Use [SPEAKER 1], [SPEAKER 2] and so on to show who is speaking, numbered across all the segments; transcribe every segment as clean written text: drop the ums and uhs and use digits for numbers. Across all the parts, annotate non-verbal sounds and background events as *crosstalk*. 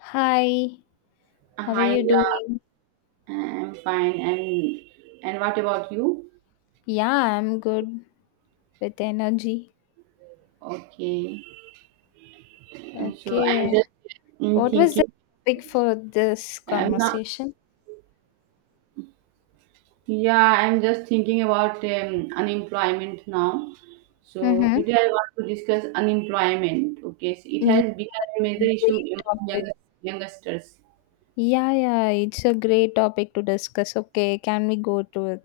[SPEAKER 1] Hi, how are
[SPEAKER 2] Hi,
[SPEAKER 1] you
[SPEAKER 2] Indra.
[SPEAKER 1] doing?
[SPEAKER 2] I'm fine. And what about you?
[SPEAKER 1] Yeah, I'm good with energy.
[SPEAKER 2] Okay. And so I'm
[SPEAKER 1] Okay,
[SPEAKER 2] just
[SPEAKER 1] what was the
[SPEAKER 2] thinking.
[SPEAKER 1] topic for this
[SPEAKER 2] I'm not.
[SPEAKER 1] conversation?
[SPEAKER 2] Yeah, I'm just thinking about unemployment now. So
[SPEAKER 1] Mm-hmm.
[SPEAKER 2] today I want to discuss unemployment. Okay, so it
[SPEAKER 1] Yeah,
[SPEAKER 2] has become a major issue
[SPEAKER 1] great
[SPEAKER 2] among
[SPEAKER 1] topic.
[SPEAKER 2] youngsters.
[SPEAKER 1] Yeah, yeah, it's a great topic to discuss. Okay, can we go to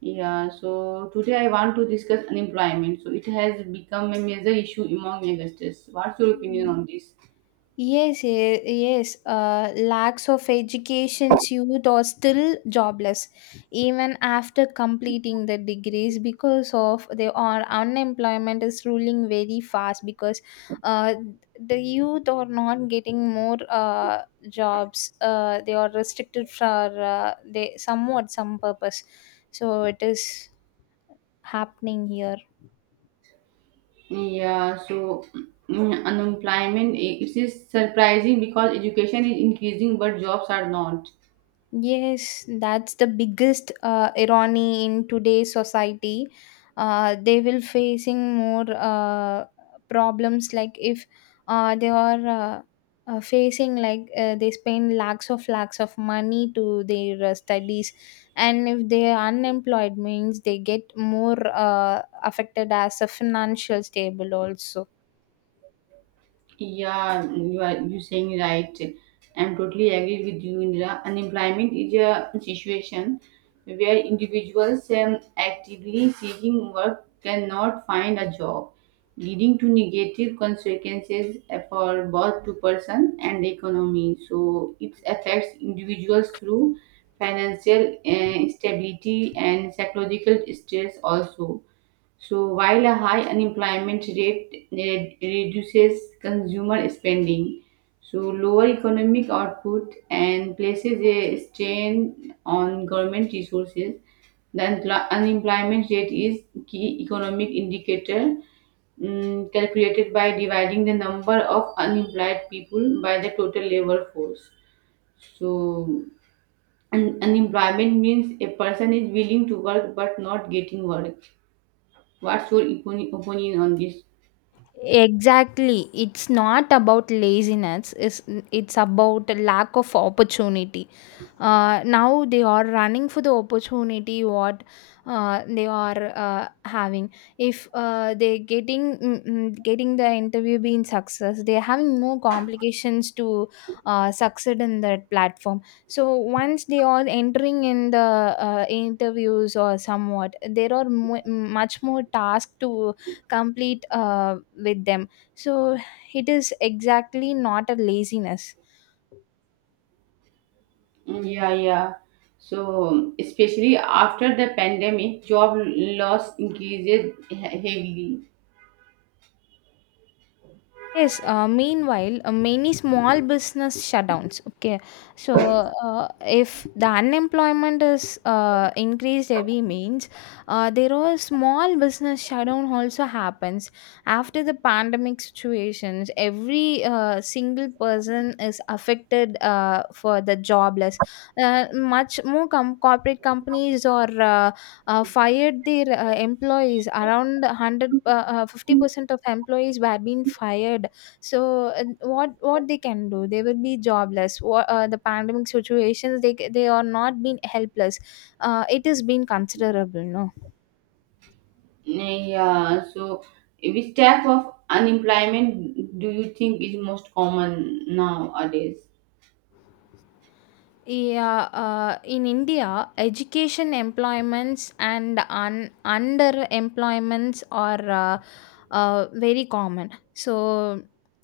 [SPEAKER 2] Yeah. So today I want to discuss unemployment. So it has become a major issue among youngsters. What's your opinion
[SPEAKER 1] it?
[SPEAKER 2] on this?
[SPEAKER 1] Yes, yes. Lakhs of education youth are still jobless even after completing the degrees because of they are unemployment is ruling very fast because uh, the youth are not getting more jobs. They are restricted for they somewhat some purpose. So it is happening here.
[SPEAKER 2] Yeah, so unemployment it is surprising because education is increasing but jobs are not.
[SPEAKER 1] Yes, that's the biggest irony in today's society. They will facing more problems like if they are facing like they spend lakhs of money to their studies, and if they are unemployed means they get more affected as a financial stable also.
[SPEAKER 2] Yeah, you saying right. I'm totally agree with you, Indira. Unemployment is a situation where individuals actively seeking work cannot find a job, leading to negative consequences for both to person and the economy. So it affects individuals through financial stability and psychological stress also so, while a high unemployment rate reduces consumer spending, so lower economic output and places a strain on government resources, the unemployment rate is key economic indicator calculated by dividing the number of unemployed people by the total labor force. So, unemployment means a person is willing to work but not getting work. What's your opinion on this?
[SPEAKER 1] Exactly. It's not about laziness. It's about lack of opportunity. Now they are running for the opportunity what they are having. If they getting getting the interview being success, they are having more complications to succeed in that platform. So once they are entering in the interviews or somewhat, there are mu much more tasks to complete with them, so it is exactly not a laziness.
[SPEAKER 2] Yeah. So, especially after the pandemic, job loss increases heavily.
[SPEAKER 1] Yes, meanwhile, many small business shutdowns. Okay, so if the unemployment is increased every means, there are small business shutdown also happens after the pandemic situations. Every single person is affected for the jobless. Much more corporate companies or fired their employees. Around 100, 50% of employees were being fired, so what they can do? They will be jobless. Wha The pandemic situations, they are not being helpless. It has been considerable, no.
[SPEAKER 2] Yeah, so which type of unemployment do you think is most common nowadays?
[SPEAKER 1] Yeah, in India, education employments and underemployments are very common. So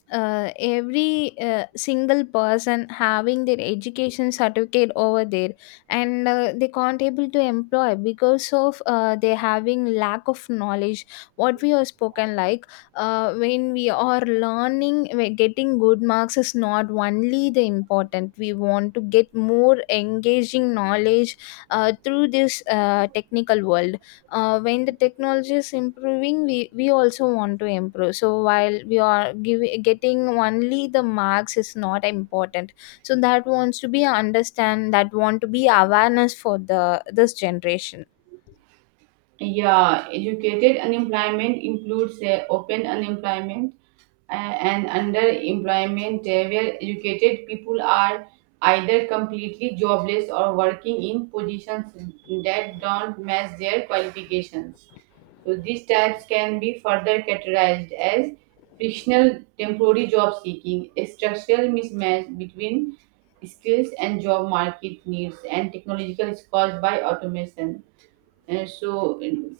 [SPEAKER 1] every single person having their education certificate over there, and they can't able to employ because of they having lack of knowledge. What we have spoken like, when we are learning getting good marks is not only the important. We want to get more engaging knowledge through this technical world. When the technology is improving, we also want to improve. So while we are giving getting only the marks is not important, so that wants to be understand, that want to be awareness for the this generation.
[SPEAKER 2] Yeah, educated unemployment includes open unemployment and underemployment, where educated people are either completely jobless or working in positions that don't match their qualifications. So these types can be further categorized as frictional temporary job seeking, a structural mismatch between skills and job market needs, and technological is caused by automation. And so, in-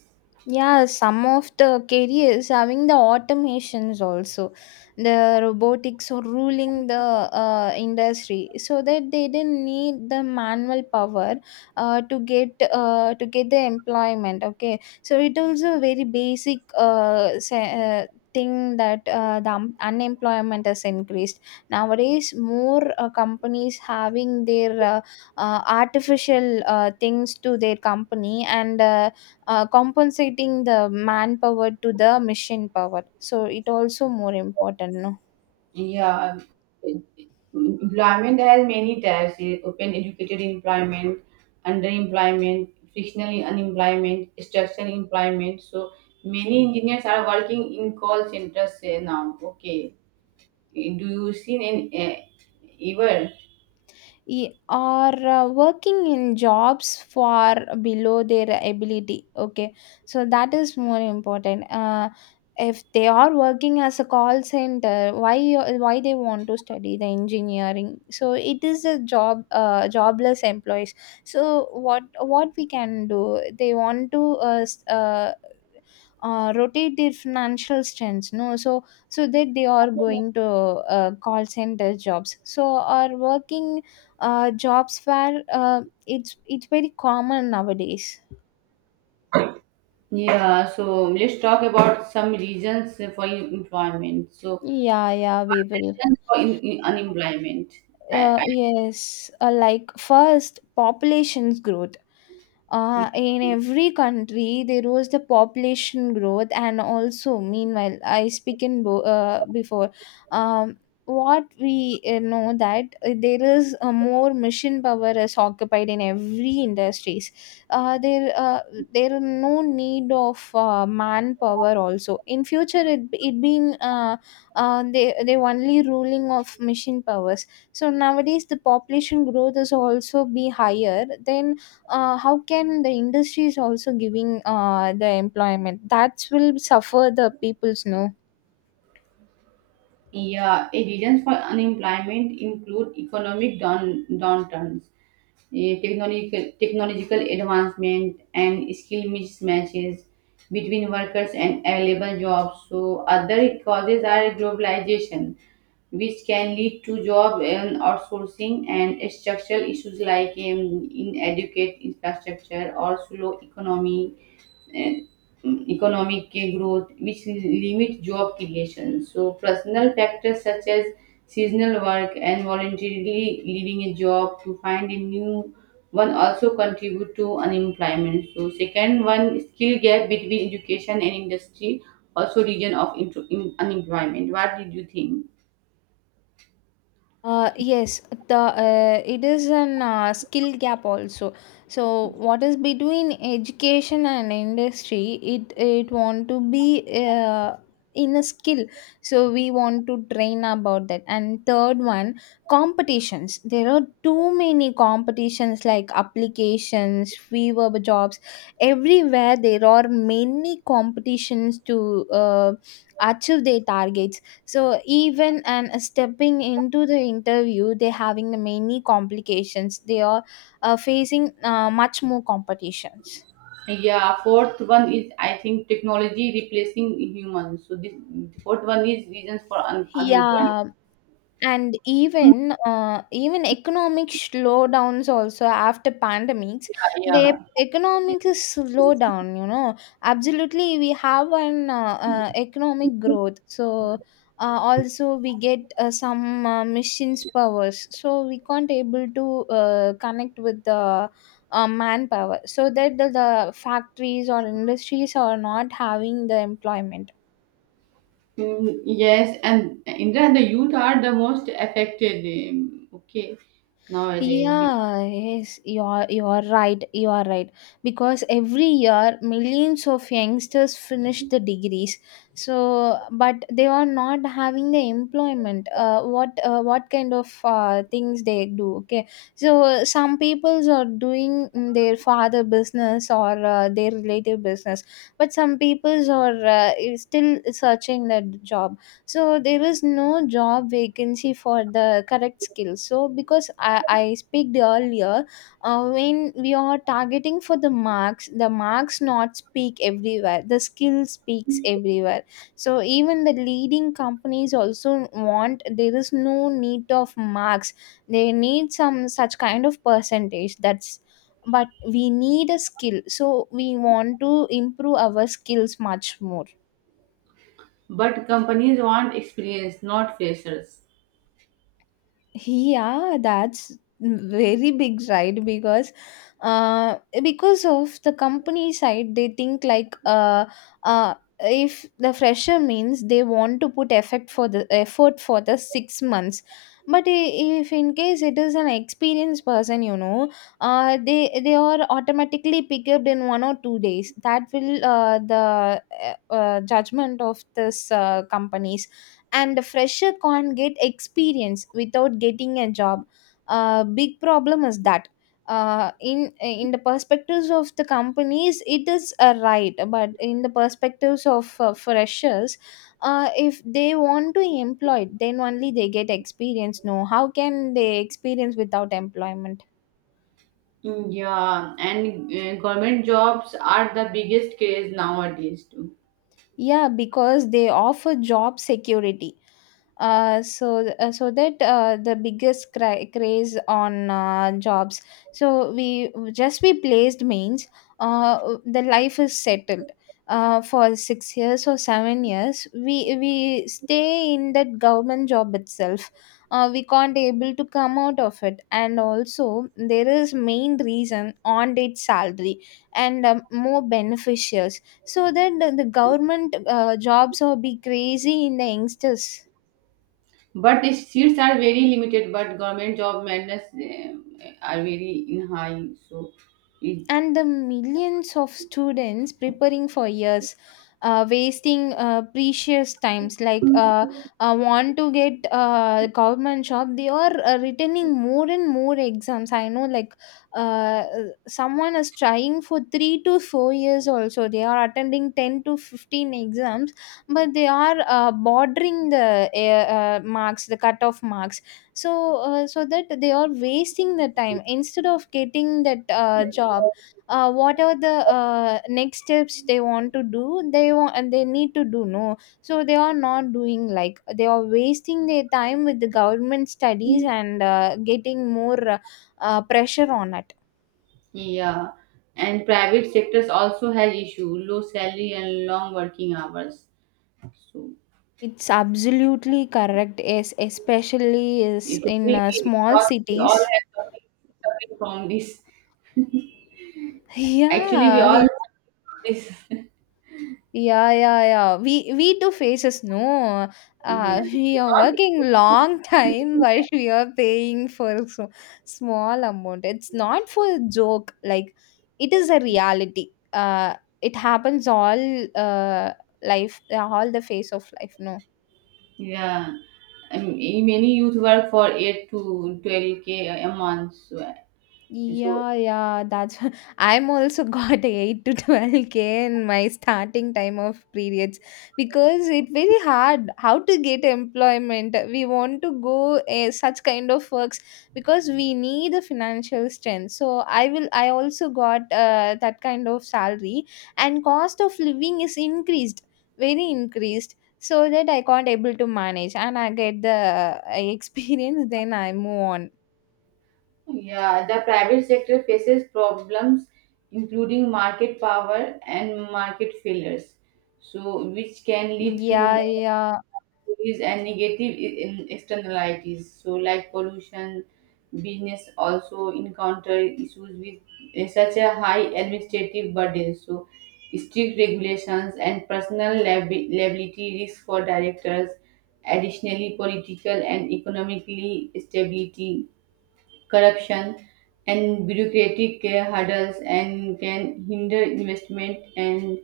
[SPEAKER 1] Yeah, some of the careers having the automations also. The robotics are ruling the industry, so that they didn't need the manual power to get the employment. Okay, so it also very basic thing that the unemployment has increased nowadays. More companies having their artificial things to their company and compensating the manpower to the machine power, so it also more important, no.
[SPEAKER 2] yeah, em- employment has many types: open educated employment, underemployment, frictional unemployment, structural employment. So, many engineers are working in call centers now. Okay, do you see any ever?
[SPEAKER 1] Or working in jobs far below their ability, okay, so that is more important. If they are working as a call center, why they want to study the engineering? So it is a job, jobless employees. So what we can do? They want to rotate their financial strengths, no. So that they are going to call center jobs, so are working jobs where it's very common nowadays.
[SPEAKER 2] Yeah, so let's talk about some reasons for employment. So,
[SPEAKER 1] Yeah, yeah, we will.
[SPEAKER 2] reasons for in unemployment. I,
[SPEAKER 1] Yes, like first, population's growth.
[SPEAKER 2] I,
[SPEAKER 1] In every country, there was the population growth, and also, meanwhile, I speak in before. Um, what we know that there is a more mission power is occupied in every industries. There, there are no need of manpower. Also, in future, it been. They only ruling of machine powers, so nowadays the population growth is also be higher, then how can the industries also giving the employment that will suffer the people's, no.
[SPEAKER 2] Yeah, a reasons for unemployment include economic downturns, technological advancement, and skill mismatches between workers and available jobs. So other causes are globalization, which can lead to job and outsourcing and structural issues like inadequate infrastructure or slow economy and economic growth, which limit job creation. So, personal factors such as seasonal work and voluntarily leaving a job to find a new one also contribute to unemployment. So, second one, skill gap between education and industry, also region of unemployment. What did you think?
[SPEAKER 1] Yes, the it is an skill gap also. So what is between education and industry? It want to be uh, in a skill. So we want to train about that. And third one, competitions. There are too many competitions like applications, fever jobs. Everywhere there are many competitions to achieve their targets, so even and stepping into the interview they're having the many complications, they are facing much more competitions.
[SPEAKER 2] Yeah, fourth one is I think technology replacing humans. So this fourth one is reasons for unemployment.
[SPEAKER 1] Yeah. And even economic slowdowns also after pandemics, the
[SPEAKER 2] Yeah.
[SPEAKER 1] economics is slow down. Absolutely we have an economic growth. So also we get some machines powers. So we can't able to connect with the manpower. So that the factories or industries are not having the employment.
[SPEAKER 2] Yes, and Indra, the youth are the most affected. Okay, nowadays, Be-
[SPEAKER 1] Yeah, yes, you are right. You are right. Because every year millions of youngsters finish the degrees. So, but they are not having the employment. What kind of things they do? Okay. So some peoples are doing their father business or their relative business, but some peoples are is still searching that job. So there is no job vacancy for the correct skills, so because I speak earlier, when we are targeting for the marks, the marks not speak everywhere, the skill speaks everywhere. So even the leading companies also want there is no need of marks. They need some such kind of percentage, that's but we need a skill. So we want to improve our skills much more.
[SPEAKER 2] but companies want experience, not freshers.
[SPEAKER 1] Yeah, that's very big right uh because of the company side they think like uh if the fresher means they want to put effort for the 6 months. But if in case it is an experienced person, they are automatically picked up in 1 or 2 days. That will the judgment of this company. And a fresher can't get experience without getting a job. Big problem is that, in the perspectives of the companies it is a right, but in the perspectives of freshers, if they want to employ then only they get experience, no. How can they experience without employment?
[SPEAKER 2] Yeah, and government jobs are the biggest craze nowadays too.
[SPEAKER 1] Yeah, because they offer job security. So that the biggest craze on jobs. So we just we placed means the life is settled for 6 years or 7 years. We stay in that government job itself. We can't able to come out of it. And also there is main reason on date salary and more beneficial. So that the government jobs will be crazy in the youngsters.
[SPEAKER 2] But the seats are very limited. But government job madness are very in high. It,
[SPEAKER 1] And the millions of students preparing for years, wasting precious times, want to get government job, they are returning more and more exams. I know like, uh, someone is trying for 3 to 4 years, also they are attending 10 to 15 exams. But they are bordering the marks, the cutoff marks. So uh, so that they are wasting the time instead of getting that job. What are the next steps they want to do? They want, and they need to do, no. So they are not doing, like, they are wasting their time with the government studies and getting more pressure on it.
[SPEAKER 2] yeah, and private sectors also has issue, low salary and long working hours. So.
[SPEAKER 1] It's absolutely correct. Yes, especially is
[SPEAKER 2] It you
[SPEAKER 1] in
[SPEAKER 2] be.
[SPEAKER 1] small
[SPEAKER 2] We all
[SPEAKER 1] cities.
[SPEAKER 2] have something suffering from this.
[SPEAKER 1] *laughs*
[SPEAKER 2] Actually, we
[SPEAKER 1] Yeah.
[SPEAKER 2] all suffering from
[SPEAKER 1] Yeah, yeah, yeah. We do faces, no.
[SPEAKER 2] this.
[SPEAKER 1] *laughs* We are working long *laughs*
[SPEAKER 2] *laughs*
[SPEAKER 1] time while
[SPEAKER 2] Yeah.
[SPEAKER 1] we are paying for so small amount. It's not for a joke, like it is a reality. It happens all uh life, all the phase of life. No.
[SPEAKER 2] Yeah. I mean, many youth work for 8 to 12 k a month. So,
[SPEAKER 1] Yeah, yeah, that's *laughs* I'm also got *laughs* 8 to 12K in my starting time of periods, because it very hard how to get employment. We want to go such kind of works, because we need a financial strength. So I also got that kind of salary. And cost of living is increased, very increased. So that I can't able to manage, and I get the *laughs* experience, then I move on.
[SPEAKER 2] yeah, the private sector faces problems including market power and market failures, so which can lead to
[SPEAKER 1] Yeah,
[SPEAKER 2] more
[SPEAKER 1] yeah.
[SPEAKER 2] monopolies and negative in externalities. So, like pollution, business also encounter issues with such a high administrative burden. So, strict regulations and personal liability risk for directors. Additionally, political and economically stability corruption, and bureaucratic hurdles and can hinder investment and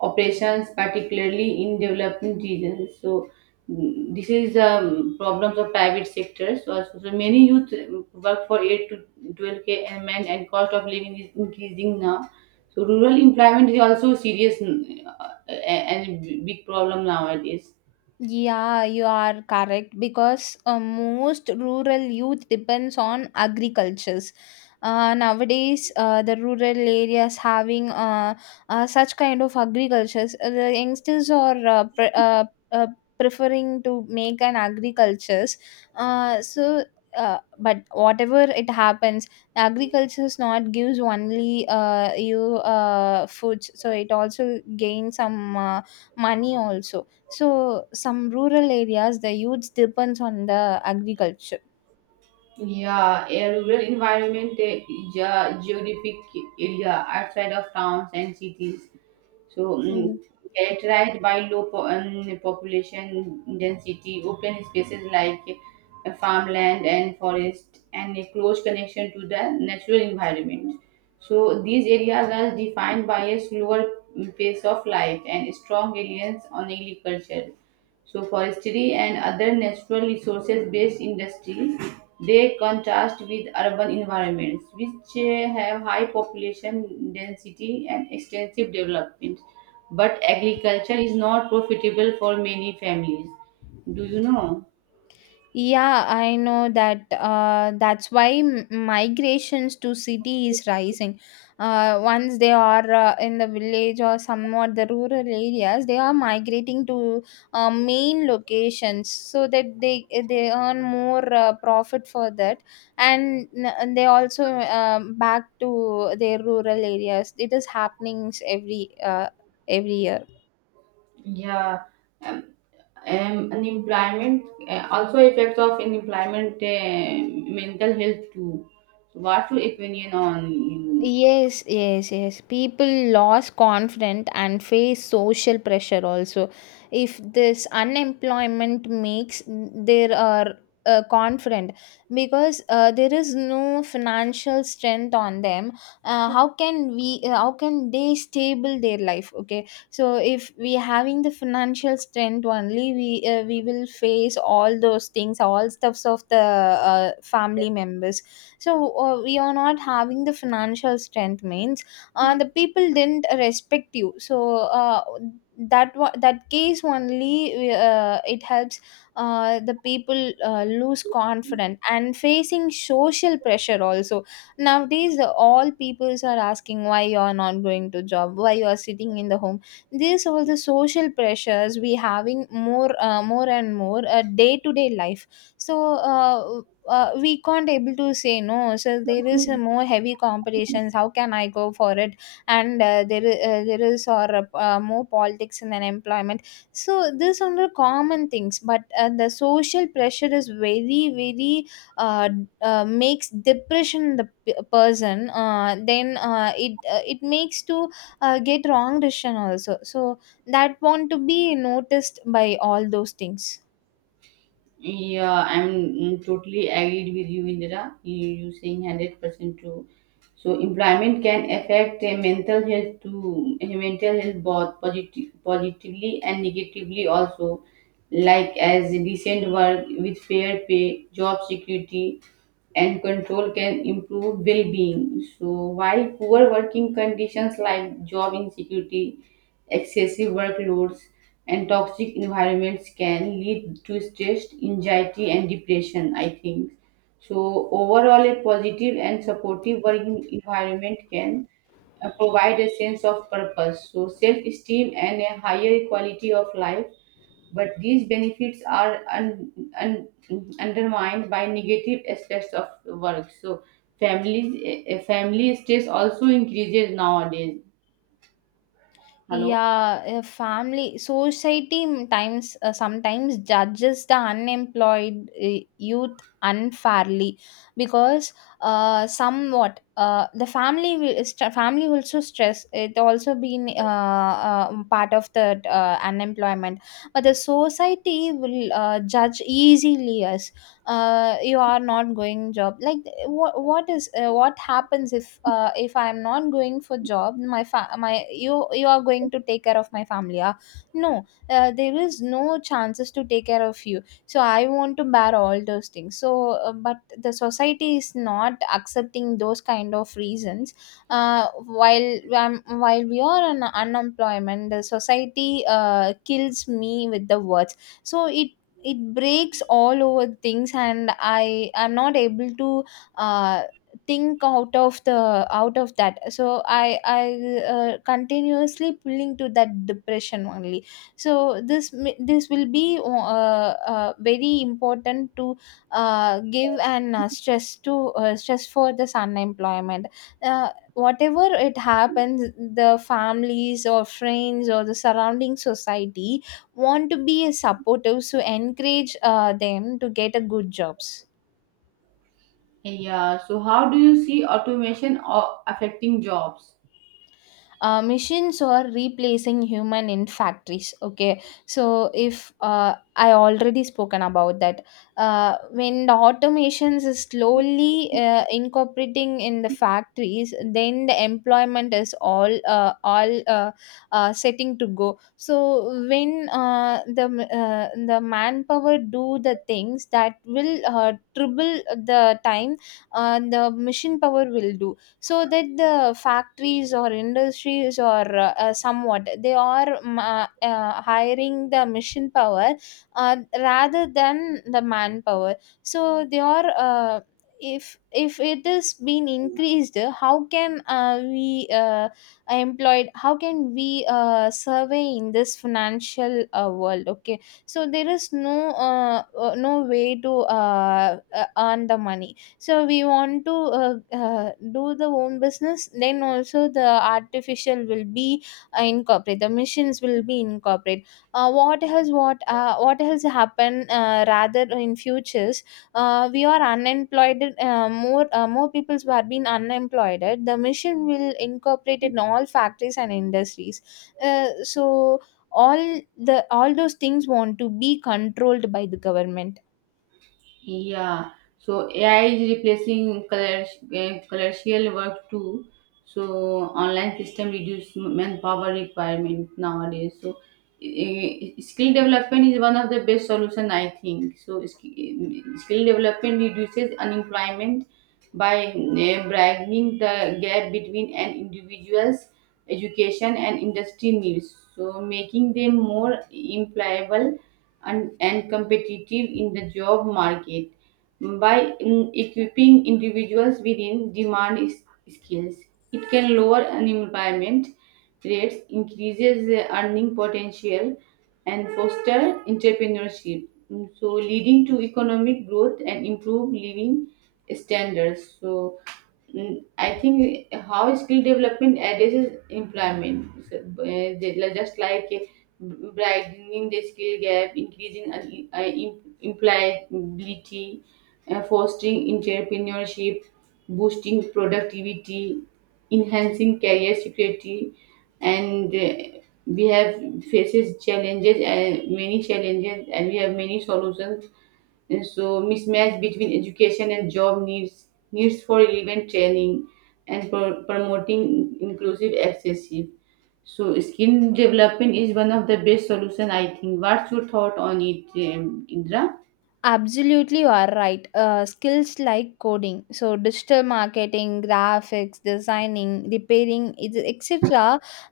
[SPEAKER 2] operations, particularly in developing regions. So this is problems of private sectors. So, so many youth work for 8 to 12K a month and cost of living is increasing now. So rural employment is also serious and big problem nowadays.
[SPEAKER 1] Yeah, you are correct, because most rural youth depends on agricultures. Nowadays, the rural areas having such kind of agricultures, the youngsters are uh, preferring to make an agricultures. Uh, so, but whatever it happens, agriculture is not gives only you foods. So it also gains some money also. So, some rural areas, the youth depends on the agriculture.
[SPEAKER 2] Yeah, a rural environment, a geographic area outside of towns and cities. So,
[SPEAKER 1] Mhm.
[SPEAKER 2] characterized by low population density, open spaces like farmland and forest, and a close connection to the natural environment. So, these areas are defined by a slower pace of life and strong reliance on agriculture. So forestry and other natural resources based industries they contrast with urban environments which have high population density and extensive development. But agriculture is not profitable for many families. Do you know?
[SPEAKER 1] Yeah, I know that. That's why migrations to city is rising. Once they are in the village or somewhat the rural areas, they are migrating to main locations so that they earn more profit for that, and they also back to their rural areas. It is happening every year.
[SPEAKER 2] Yeah, um, unemployment also effects of unemployment, mental health too. So what's your opinion on you?
[SPEAKER 1] Yes, yes, yes. People lost confidence and face social pressure also. If this unemployment makes there are confident because there is no financial strength on them, how can we how can they stable their life? Okay, so if we having the financial strength only, we will face all those things, all stuffs of the family members. So we are not having the financial strength means the people didn't respect you. So that case only it helps the people lose confidence and facing social pressure also. Nowadays, all peoples are asking why you are not going to job, why you are sitting in the home. These all the social pressures we having more, more and more, day to day life. So we can't able to say no, so there is a more heavy competitions, how can I go for it? And there is or more politics in an employment. So these are the common things, but the social pressure is very very makes depression in the person, then it makes to get wrong decision also. So that want to be noticed by all those things.
[SPEAKER 2] Yeah, I'm totally agreed with you, Indira. You saying 100% true. So employment can affect mental health to mental health both positively and negatively also, like as decent work with fair pay, job security, and control can improve well-being. So while poor working conditions like job insecurity, excessive workloads, and toxic environments can lead to stress, anxiety, and depression, I think. So overall, a positive and supportive working environment can provide a sense of purpose, so self-esteem and a higher quality of life but these benefits are un, undermined by negative aspects of work. So families, family stress also increases nowadays. Hello.
[SPEAKER 1] Yeah, a family society m- times sometimes judges the unemployed youth unfairly, because somewhat the family will family also stress, it also been part of the unemployment. But the society will judge easily us, you are not going job, like what is what happens if I am not going for job, my my, you are going to take care of my family, ah? No, there is no chances to take care of you, so I want to bear all those things. So but the society is not accepting those kind of reasons. uh, while while we are on unemployment, the society kills me with the words. So it breaks all over things and I am not able to uh, think out of the out of that. So I continuously pulling to that depression only. So this will be very important to give an stress to stress for this unemployment. Whatever it happens, the families or friends or the surrounding society want to be supportive, so encourage them to get a good jobs.
[SPEAKER 2] Yeah. So how do you see automation affecting jobs?
[SPEAKER 1] Machines are replacing human in factories. Okay, so if I already spoken about that. When the automations is slowly incorporating in the factories, then the employment is all setting to go. So when the manpower do the things, that will triple the time, the machine power will do. So that the factories or industries or somewhat, they are hiring the machine power rather than the manpower. So they are if it is been increased, how can we employed, how can we survey in this financial world? Okay, so there is no way to earn the money. So we want to do the own business, then also the artificial will be incorporated, the machines will be incorporated. What has happened rather in futures, we are unemployed, more peoples who have been unemployed, the machine will incorporate in all factories and industries. So all the all those things want to be controlled by the government.
[SPEAKER 2] Yeah, so AI is replacing color, commercial work too. So online system reduce manpower requirement nowadays. So skill development is one of the best solution I think. So skill development reduces unemployment by broadening the gap between an individual's education and industry needs. So making them more employable and competitive in the job market by equipping individuals within demand skills. It can lower unemployment rates, increases the earning potential, and foster entrepreneurship. So, leading to economic growth and improve living standards. So, I think how skill development addresses employment, So, just like widening the skill gap, increasing employability, fostering entrepreneurship, boosting productivity, enhancing career security, and we have faces challenges, many challenges, and we have many solutions and so mismatch between education and job needs for relevant training and for promoting inclusive accession. So skill development is one of the best solution I think. What's your thought on it, Indra?
[SPEAKER 1] Absolutely, you are right. Skills like coding, so digital marketing, graphics, designing, repairing, it- etc.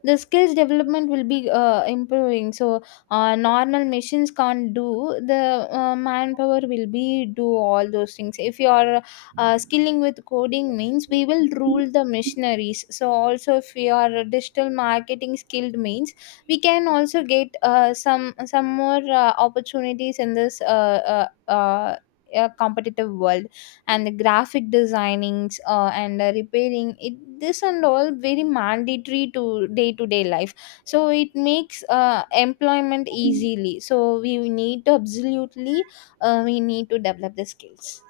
[SPEAKER 1] The skills development will be improving. So normal machines can't do. The manpower will be do all those things. If you are skilling with coding, means we will rule the machineries. So also, if you are a digital marketing skilled means we can also get some more opportunities in this uh, a competitive world, and the graphic designings and repairing it, this and all very mandatory to day life. So it makes employment easily, so we need to absolutely, we need to develop the skills.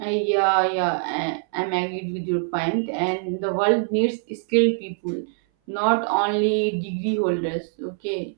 [SPEAKER 2] Yeah, yeah, I'm agreed with your point. And the world needs skilled people, not only degree holders. Okay.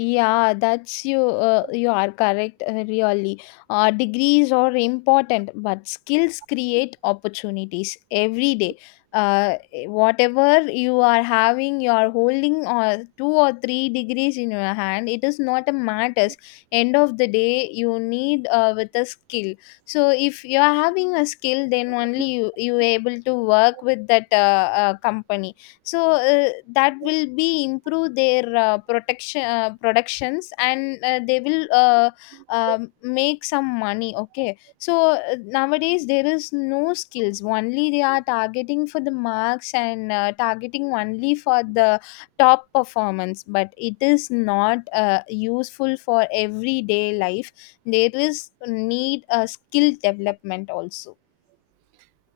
[SPEAKER 1] Yeah, that's you. You are correct. Uh, really, degrees are important, but skills create opportunities every day. Uh, whatever you are having, you are holding or two or three degrees in your hand. It is not a matters. End of the day, you need with a skill. So if you are having a skill, then only you able to work with that company. So that will be improve their protection, productions, and they will make some money. Okay, so nowadays there is no skills, only they are targeting for the marks and targeting only for the top performance, but it is not useful for everyday life. There is need a skill development also.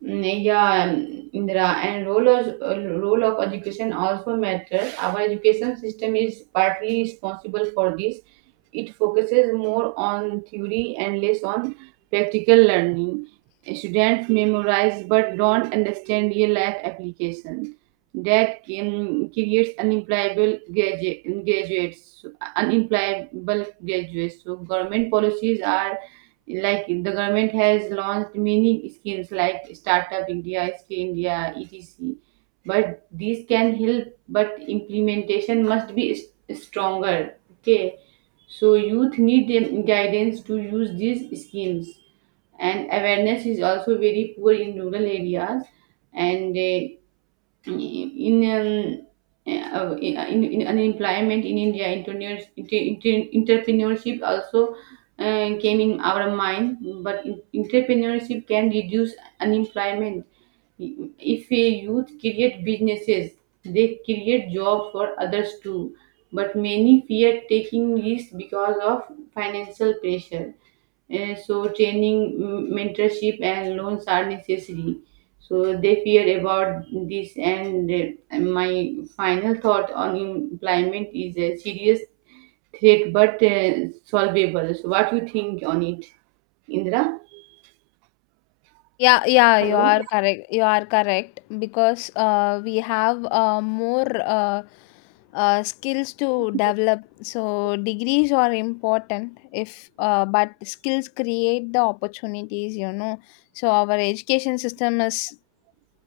[SPEAKER 2] Yeah, Indira, and role of education also matters. Our education system is partly responsible for this. It focuses more on theory and less on practical learning. Students memorize but don't understand real life application. Creates unemployable graduates, unemployable graduates. So government policies are like the government has launched many schemes like startup india skill india etc but these can help but implementation must be stronger okay so youth need guidance to use these schemes and awareness is also very poor in rural areas and in in unemployment in India, entrepreneurship also came in our mind. But entrepreneurship can reduce unemployment. If a youth create businesses, they create jobs for others too. But many fear taking risks because of financial pressure. So training, mentorship, and loans are necessary. So they fear about this. And my final thought on employment is a serious threat, but solvable. So what you think on it, Indra?
[SPEAKER 1] Yeah, yeah, you
[SPEAKER 2] Hello.
[SPEAKER 1] are correct. You are correct because we have more skills to develop. So degrees are important if but skills create the opportunities, you know. So our education system is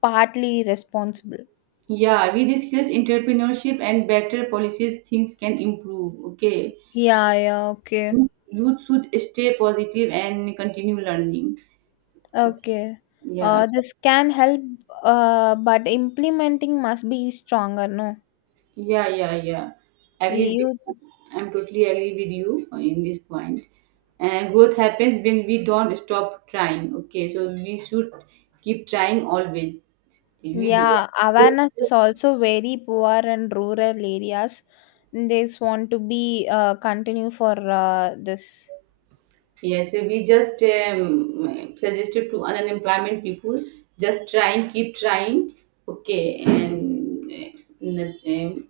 [SPEAKER 1] partly responsible.
[SPEAKER 2] Yeah, we discuss entrepreneurship and better policies. Things can improve. Okay.
[SPEAKER 1] Yeah, yeah, okay.
[SPEAKER 2] Youth should stay positive and continue learning. Okay.
[SPEAKER 1] Okay.
[SPEAKER 2] Yeah.
[SPEAKER 1] This can help, but implementing must be stronger, no?
[SPEAKER 2] Yeah. Agreed.
[SPEAKER 1] You.
[SPEAKER 2] I'm totally agree with you in this point. And growth happens when we don't stop trying. Okay, so we should keep trying always. We
[SPEAKER 1] Yeah,
[SPEAKER 2] just
[SPEAKER 1] awareness is also very poor in rural areas. They just want to be continue for this.
[SPEAKER 2] yeah. So we just suggested to unemployment people just trying, keep trying. Okay, and uh, um,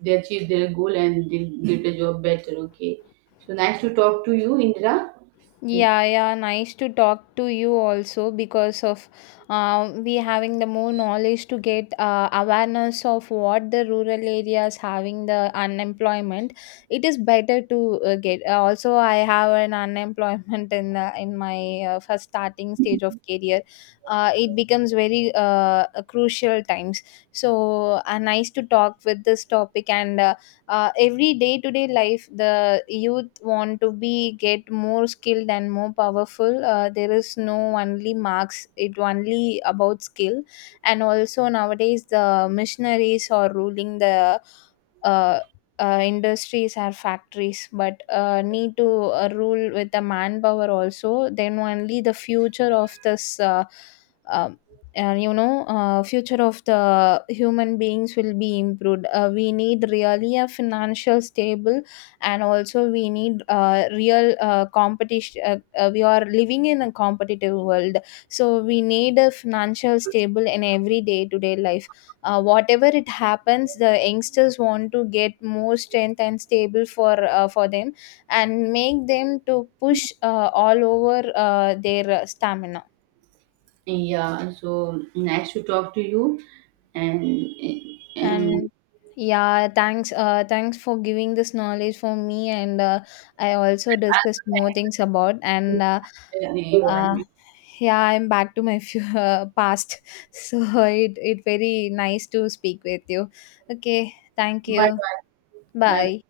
[SPEAKER 2] they achieve their goal and they get a job better. Okay. So nice to talk to you, Indra.
[SPEAKER 1] Yeah, yeah, nice to talk to you also, because of we having the more knowledge to get awareness of what the rural areas having the unemployment. It is better to get. Also, I have an unemployment *laughs* in my first starting stage of career. It becomes very crucial times. So nice to talk with this topic and. Uh, every day to day life, the youth want to be get more skilled and more powerful. There is no only marks, it only about skill. And also, nowadays the missionaries are ruling the uh, industries or factories, but need to rule with the manpower also, then only the future of this uh, and you know, future of the human beings will be improved. Uh, we need really a financial stable, and also we need real competition, we are living in a competitive world. So we need a financial stable in every day to day life. Whatever it happens, the youngsters want to get more strength and stable for them, and make them to push all over their stamina.
[SPEAKER 2] Yeah, so nice to talk to you and um,
[SPEAKER 1] And yeah, thanks. Thanks for giving this knowledge for me, and I also discussed more things about. And uh,
[SPEAKER 2] you
[SPEAKER 1] yeah, I'm back to my *laughs* few past. *laughs* So it very nice to speak with you. Okay, thank
[SPEAKER 2] bye
[SPEAKER 1] you.
[SPEAKER 2] bye. Bye
[SPEAKER 1] Bye.